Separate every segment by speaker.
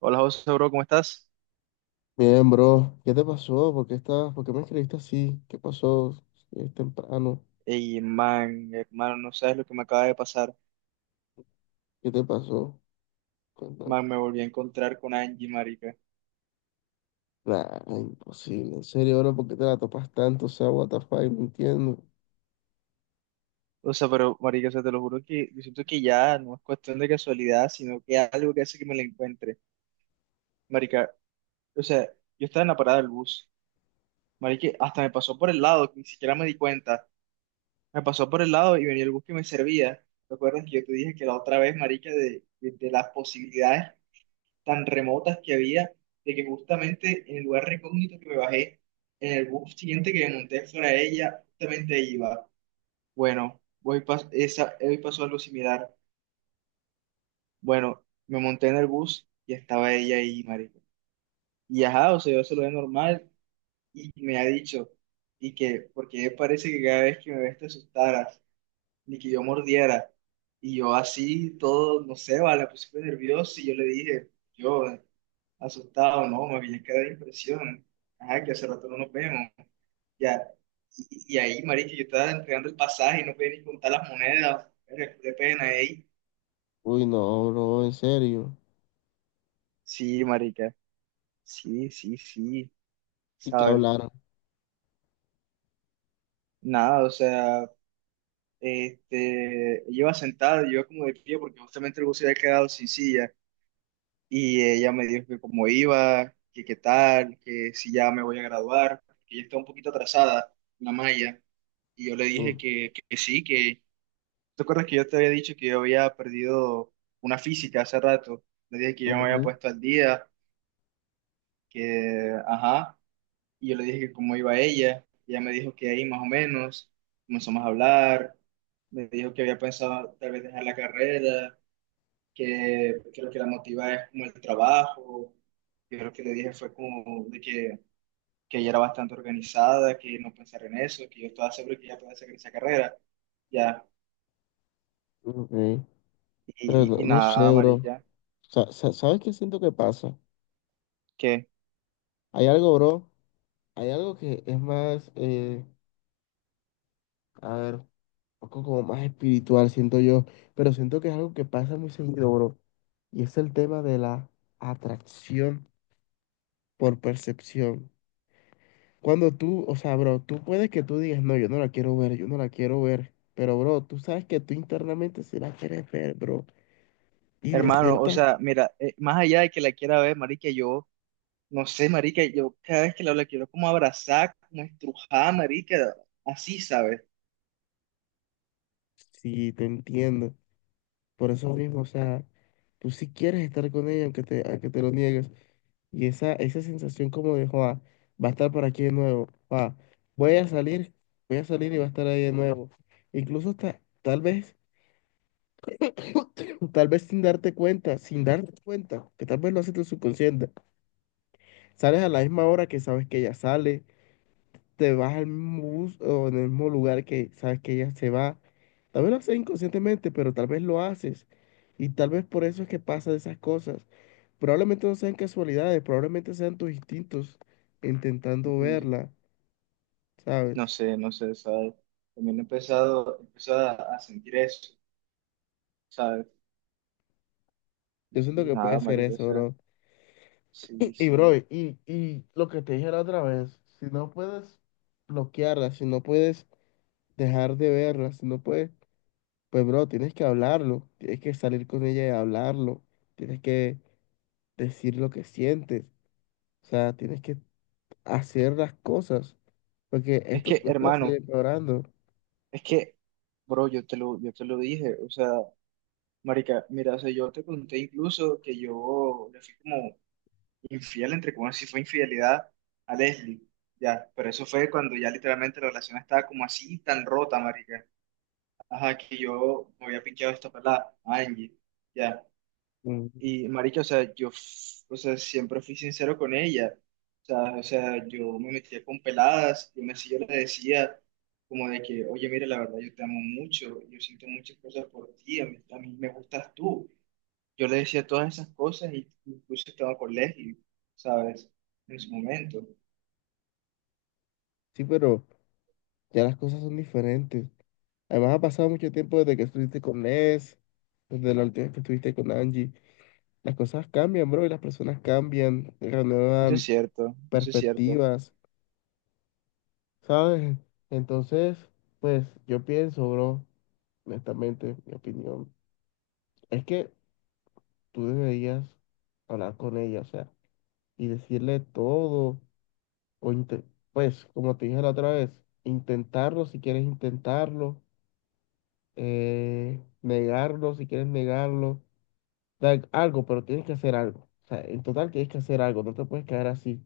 Speaker 1: Hola José, bro, ¿cómo estás?
Speaker 2: Bien, bro, ¿qué te pasó? ¿Por qué estás? ¿Por qué me escribiste así? ¿Qué pasó? Es temprano.
Speaker 1: Ey, man, hermano, no sabes lo que me acaba de pasar.
Speaker 2: ¿Qué te pasó? Cuéntame.
Speaker 1: Man, me volví a encontrar con Angie, marica.
Speaker 2: Nah, imposible. En serio, bro, ¿por qué te la topas tanto? O sea, what the fuck, no entiendo.
Speaker 1: O sea, pero, marica, o sea, te lo juro que yo siento que ya no es cuestión de casualidad, sino que algo que hace que me la encuentre. Marica, o sea, yo estaba en la parada del bus. Marica, hasta me pasó por el lado, que ni siquiera me di cuenta. Me pasó por el lado y venía el bus que me servía. ¿Te acuerdas que yo te dije que la otra vez, marica, de las posibilidades tan remotas que había, de que justamente en el lugar recógnito que me bajé, en el bus siguiente que me monté fuera de ella, justamente ahí iba? Bueno, hoy, hoy pasó algo similar. Bueno, me monté en el bus y estaba ella ahí, marico. Y ajá, o sea, yo se lo veo normal y me ha dicho, y que, porque parece que cada vez que me ves te asustaras, ni que yo mordiera. Y yo así, todo, no sé, vale, puse nervioso y yo le dije, yo, asustado, ¿no? Me había quedado de impresión. Ajá, que hace rato no nos vemos. Ya. Y ahí, marica, yo estaba entregando el pasaje y no podía ni contar las monedas. Era de pena ahí.
Speaker 2: Uy, no, bro, en serio.
Speaker 1: Sí, marica. Sí, sí, sí.
Speaker 2: ¿Y qué
Speaker 1: ¿Sabes?
Speaker 2: hablaron?
Speaker 1: Nada, o sea, este, yo iba sentado, yo iba como de pie porque justamente el bus se había quedado sin silla. Y ella me dijo que cómo iba, que qué tal, que si ya me voy a graduar, que ella está un poquito atrasada, la malla. Y yo le dije
Speaker 2: Mm,
Speaker 1: que sí, que ¿te acuerdas que yo te había dicho que yo había perdido una física hace rato? Le dije que yo me había
Speaker 2: ujú,
Speaker 1: puesto al día, que, ajá, y yo le dije que cómo iba ella, y ella me dijo que ahí más o menos, comenzamos a hablar, me dijo que había pensado tal vez dejar la carrera, que lo que la motiva es como el trabajo, yo lo que le dije fue como de que ella era bastante organizada, que no pensara en eso, que yo estaba seguro que ella podía hacer esa carrera, ya,
Speaker 2: ok. Pero
Speaker 1: y, y,
Speaker 2: no,
Speaker 1: y
Speaker 2: no
Speaker 1: nada,
Speaker 2: sé, bro.
Speaker 1: amarilla,
Speaker 2: ¿Sabes qué siento que pasa?
Speaker 1: ¿qué?
Speaker 2: Hay algo, bro. Hay algo que es más, a ver. Poco como más espiritual, siento yo, pero siento que es algo que pasa muy seguido, bro, y es el tema de la atracción por percepción. Cuando tú, o sea, bro, tú puedes que tú digas, no, yo no la quiero ver, yo no la quiero ver, pero, bro, tú sabes que tú internamente sí la quieres ver, bro, y de
Speaker 1: Hermano, o
Speaker 2: ciertas
Speaker 1: sea, mira, más allá de que la quiera ver, marica, yo, no sé, marica, yo cada vez que la hablo la quiero como abrazar, como estrujar, marica, así, ¿sabes?
Speaker 2: sí, te entiendo, por eso mismo, o sea, tú sí quieres estar con ella, aunque te lo niegues. Y esa sensación como de, joa, va a estar por aquí de nuevo, joa, voy a salir, voy a salir y va a estar ahí de nuevo. Incluso hasta, tal vez, tal vez sin darte cuenta, sin darte cuenta, que tal vez lo haces tu subconsciente. Sales a la misma hora que sabes que ella sale, te vas al mismo bus o en el mismo lugar que sabes que ella se va. Tal vez lo haces inconscientemente, pero tal vez lo haces. Y tal vez por eso es que pasan esas cosas. Probablemente no sean casualidades, probablemente sean tus instintos intentando
Speaker 1: Mm.
Speaker 2: verla,
Speaker 1: No
Speaker 2: ¿sabes?
Speaker 1: sé, no sé, ¿sabes? También he empezado a sentir eso, ¿sabes?
Speaker 2: Yo siento
Speaker 1: Y
Speaker 2: que puede
Speaker 1: nada,
Speaker 2: ser
Speaker 1: marica, o
Speaker 2: eso,
Speaker 1: sea,
Speaker 2: bro.
Speaker 1: sí,
Speaker 2: Y, y, bro,
Speaker 1: sí.
Speaker 2: y, y lo que te dije la otra vez, si no puedes bloquearla, si no puedes dejar de verla, si no puedes, pues, bro, tienes que hablarlo, tienes que salir con ella y hablarlo, tienes que decir lo que sientes, o sea, tienes que hacer las cosas, porque
Speaker 1: Es
Speaker 2: esto,
Speaker 1: que,
Speaker 2: esto va a seguir
Speaker 1: hermano,
Speaker 2: empeorando.
Speaker 1: es que, bro, yo te lo dije, o sea, marica, mira, o sea, yo te conté incluso que yo le fui como infiel, entre comillas, sí fue infidelidad a Leslie. Ya, pero eso fue cuando ya literalmente la relación estaba como así, tan rota, marica. Ajá, que yo me había pinchado esta pelada, Angie. Ya.
Speaker 2: Mm,
Speaker 1: Y, marica, o sea, yo, o sea, siempre fui sincero con ella. O sea, yo me metía con peladas, yo le decía como de que, oye, mira, la verdad, yo te amo mucho, yo siento muchas cosas por ti, a mí me gustas tú. Yo le decía todas esas cosas y incluso estaba con Leslie, ¿sabes? En su momento.
Speaker 2: sí, pero ya las cosas son diferentes. Además, ha pasado mucho tiempo desde que estuviste con Ness, desde la última vez que estuviste con Angie. Las cosas cambian, bro, y las personas cambian,
Speaker 1: Eso es
Speaker 2: renuevan
Speaker 1: cierto, eso es cierto.
Speaker 2: perspectivas, ¿sabes? Entonces, pues yo pienso, bro, honestamente, mi opinión, es que tú deberías hablar con ella, o sea, y decirle todo, o inte- pues, como te dije la otra vez, intentarlo si quieres intentarlo, negarlo si quieres negarlo algo, pero tienes que hacer algo. O sea, en total tienes que hacer algo, no te puedes quedar así.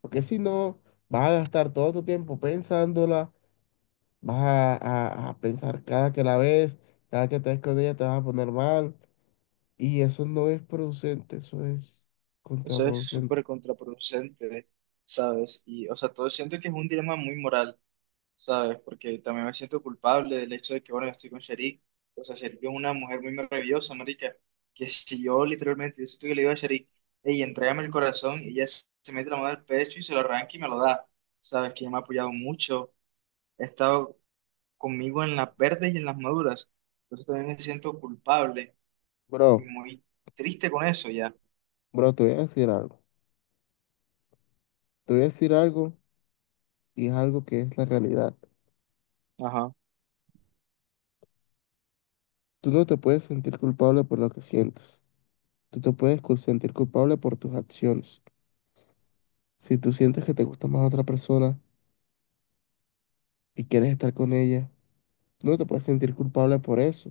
Speaker 2: Porque si no, vas a gastar todo tu tiempo pensándola, vas a, a pensar cada que la ves, cada que te ves con ella te vas a poner mal. Y eso no es producente, eso es
Speaker 1: Eso es
Speaker 2: contraproducente.
Speaker 1: súper contraproducente, ¿sabes? Y, o sea, todo siento que es un dilema muy moral, ¿sabes? Porque también me siento culpable del hecho de que, bueno, yo estoy con Sharik. O sea, Sharik es una mujer muy maravillosa, marica. Que si yo literalmente, yo siento que le digo a Sharik, hey, entrégame el corazón, y ella se mete la mano al pecho y se lo arranca y me lo da, ¿sabes? Que ella me ha apoyado mucho. He estado conmigo en las verdes y en las maduras. Por eso también me siento culpable y
Speaker 2: Bro,
Speaker 1: muy triste con eso ya.
Speaker 2: bro, te voy a decir algo. Te voy a decir algo y es algo que es la realidad.
Speaker 1: Ajá.
Speaker 2: Tú no te puedes sentir culpable por lo que sientes. Tú te puedes sentir culpable por tus acciones. Si tú sientes que te gusta más otra persona, y quieres estar con ella, no te puedes sentir culpable por eso.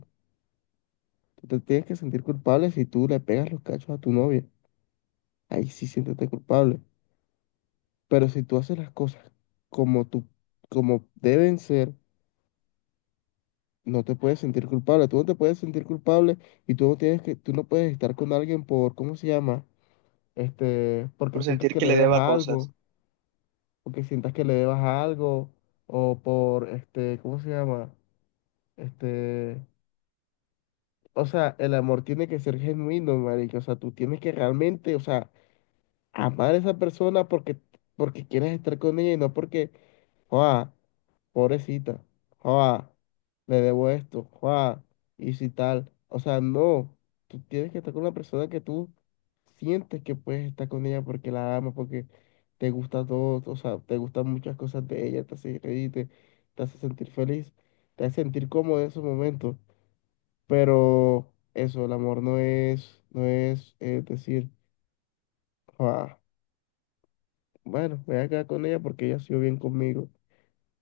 Speaker 2: Tú te tienes que sentir culpable si tú le pegas los cachos a tu novia. Ahí sí siéntete culpable. Pero si tú haces las cosas como tú, como deben ser, no te puedes sentir culpable. Tú no te puedes sentir culpable y tú no tienes que, tú no puedes estar con alguien por, ¿cómo se llama? Este, porque
Speaker 1: Por
Speaker 2: sientas
Speaker 1: sentir
Speaker 2: que
Speaker 1: que
Speaker 2: le
Speaker 1: le
Speaker 2: debas
Speaker 1: deba
Speaker 2: a
Speaker 1: cosas.
Speaker 2: algo, porque sientas que le debas a algo, o por, este, ¿cómo se llama? Este, o sea, el amor tiene que ser genuino, marica. O sea, tú tienes que realmente, o sea, amar a esa persona porque, porque quieres estar con ella y no porque, joa, pobrecita, joa, le debo esto, joa, y si tal. O sea, no. Tú tienes que estar con la persona que tú sientes que puedes estar con ella porque la amas, porque te gusta todo, o sea, te gustan muchas cosas de ella, te hace reír, te hace sentir feliz, te hace sentir cómodo en esos momentos. Pero eso, el amor no es, no es, decir, "Ah, bueno, me voy a quedar con ella porque ella ha sido bien conmigo.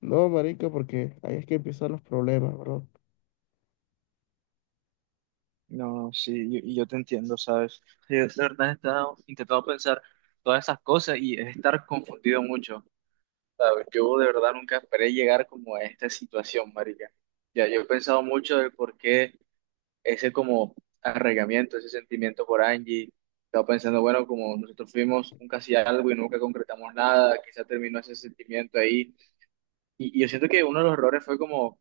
Speaker 2: No, marica, porque ahí es que empiezan los problemas, bro.
Speaker 1: No, sí, y yo te entiendo, ¿sabes? Sí, de verdad he estado intentando pensar todas esas cosas y es estar confundido mucho, ¿sabes? Yo de verdad nunca esperé llegar como a esta situación, marica. Ya, yo he pensado mucho de por qué ese como arraigamiento, ese sentimiento por Angie. Estaba pensando, bueno, como nosotros fuimos un casi algo y nunca concretamos nada, quizá terminó ese sentimiento ahí. Y yo siento que uno de los errores fue como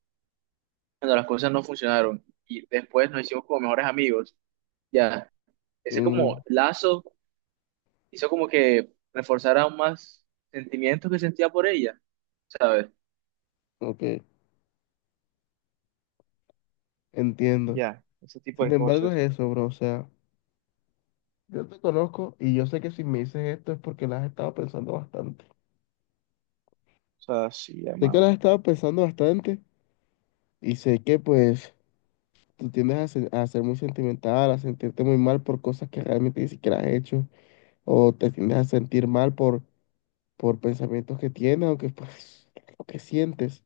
Speaker 1: cuando las cosas no funcionaron y después nos hicimos como mejores amigos. Ya, ese como
Speaker 2: Mm,
Speaker 1: lazo hizo como que reforzara aún más sentimientos que sentía por ella, ¿sabes?
Speaker 2: ok, entiendo.
Speaker 1: Ya, ese tipo
Speaker 2: Sin
Speaker 1: de
Speaker 2: embargo,
Speaker 1: cosas.
Speaker 2: es eso, bro. O sea, yo te conozco y yo sé que si me dices esto es porque la has estado pensando bastante.
Speaker 1: O sea, sí,
Speaker 2: Sé que la
Speaker 1: hermano.
Speaker 2: has estado pensando bastante y sé que pues tú tiendes a ser muy sentimental, a sentirte muy mal por cosas que realmente ni siquiera has hecho, o te tiendes a sentir mal por pensamientos que tienes o que, pues, lo que sientes.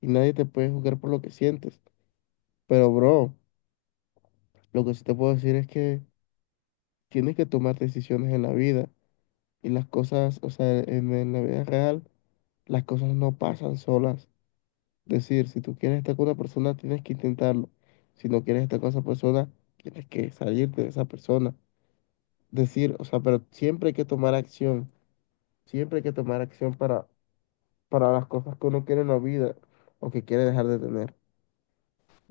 Speaker 2: Y nadie te puede juzgar por lo que sientes. Pero, bro, lo que sí te puedo decir es que tienes que tomar decisiones en la vida. Y las cosas, o sea, en la vida real, las cosas no pasan solas. Es decir, si tú quieres estar con una persona, tienes que intentarlo. Si no quieres estar con esa persona, tienes que salirte de esa persona. Decir, o sea, pero siempre hay que tomar acción. Siempre hay que tomar acción para las cosas que uno quiere en la vida o que quiere dejar de tener.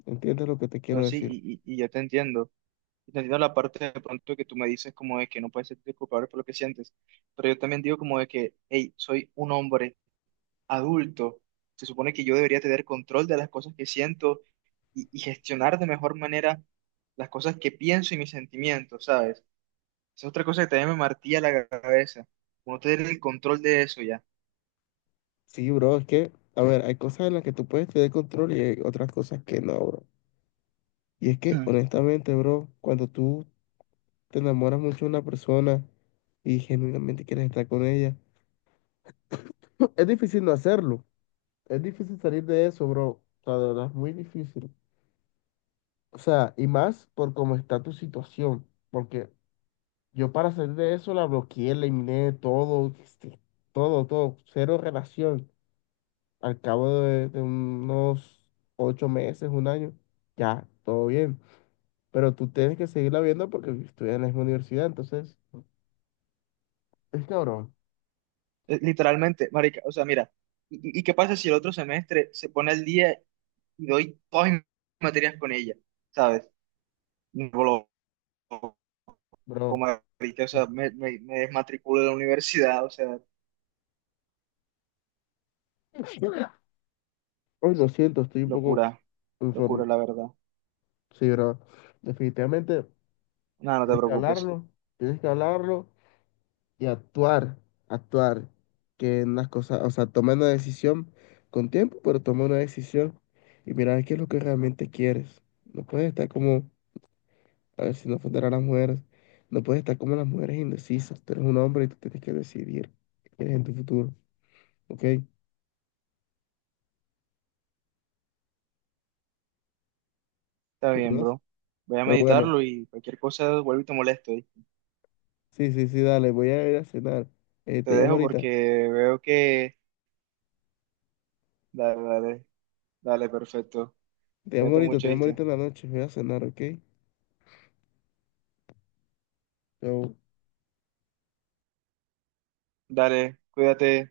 Speaker 2: ¿Entiendes lo que te
Speaker 1: O sea,
Speaker 2: quiero
Speaker 1: sí,
Speaker 2: decir?
Speaker 1: y yo te entiendo. Entendiendo la parte de pronto que tú me dices como de que no puedes sentirte culpable por lo que sientes, pero yo también digo como de que, hey, soy un hombre adulto, se supone que yo debería tener control de las cosas que siento y gestionar de mejor manera las cosas que pienso y mis sentimientos, ¿sabes? Esa es otra cosa que también me martilla la cabeza, como no tener el control de eso ya.
Speaker 2: Sí, bro, es que, a ver, hay cosas en las que tú puedes tener control y hay otras cosas que no, bro. Y es que,
Speaker 1: Hmm.
Speaker 2: honestamente, bro, cuando tú te enamoras mucho de una persona y genuinamente quieres estar con ella, es difícil no hacerlo. Es difícil salir de eso, bro. O sea, de verdad es muy difícil. O sea, y más por cómo está tu situación, porque yo para salir de eso la bloqueé, la eliminé todo, este, todo, todo, cero relación. Al cabo de unos ocho meses, un año, ya, todo bien. Pero tú tienes que seguirla viendo porque estudias en la misma universidad, entonces, es cabrón,
Speaker 1: Literalmente, marica, o sea, mira, ¿y, y qué pasa si el otro semestre se pone al día y doy todas mis materias con ella? ¿Sabes? Me voló. Como
Speaker 2: bro.
Speaker 1: marica, o sea, me desmatriculé de la universidad, o sea,
Speaker 2: Hoy lo siento, estoy un poco
Speaker 1: locura, locura,
Speaker 2: informe.
Speaker 1: la verdad.
Speaker 2: Sí, bro. Definitivamente
Speaker 1: Nada, no te
Speaker 2: tienes que
Speaker 1: preocupes,
Speaker 2: hablarlo, tienes que hablarlo y actuar, actuar, que en las cosas, o sea, toma una decisión con tiempo, pero toma una decisión y mira qué es lo que realmente quieres. No puedes estar como, a ver si no ofender a las mujeres, no puedes estar como las mujeres indecisas. Tú eres un hombre y tú tienes que decidir qué quieres en tu futuro, ¿ok?
Speaker 1: está
Speaker 2: ¿Me
Speaker 1: bien,
Speaker 2: conoces?
Speaker 1: bro. Voy a
Speaker 2: Pero bueno,
Speaker 1: meditarlo y cualquier cosa vuelvo y te molesto. ¿Oíste?
Speaker 2: sí, sí, sí, dale, voy a ir a cenar.
Speaker 1: Te
Speaker 2: Te llamo
Speaker 1: dejo
Speaker 2: ahorita,
Speaker 1: porque veo que... Dale, dale, dale, perfecto.
Speaker 2: te llamo
Speaker 1: Cuídate
Speaker 2: ahorita,
Speaker 1: mucho,
Speaker 2: te llamo
Speaker 1: ¿viste?
Speaker 2: ahorita en la noche, voy a cenar, ¿ok? Chao.
Speaker 1: Dale, cuídate.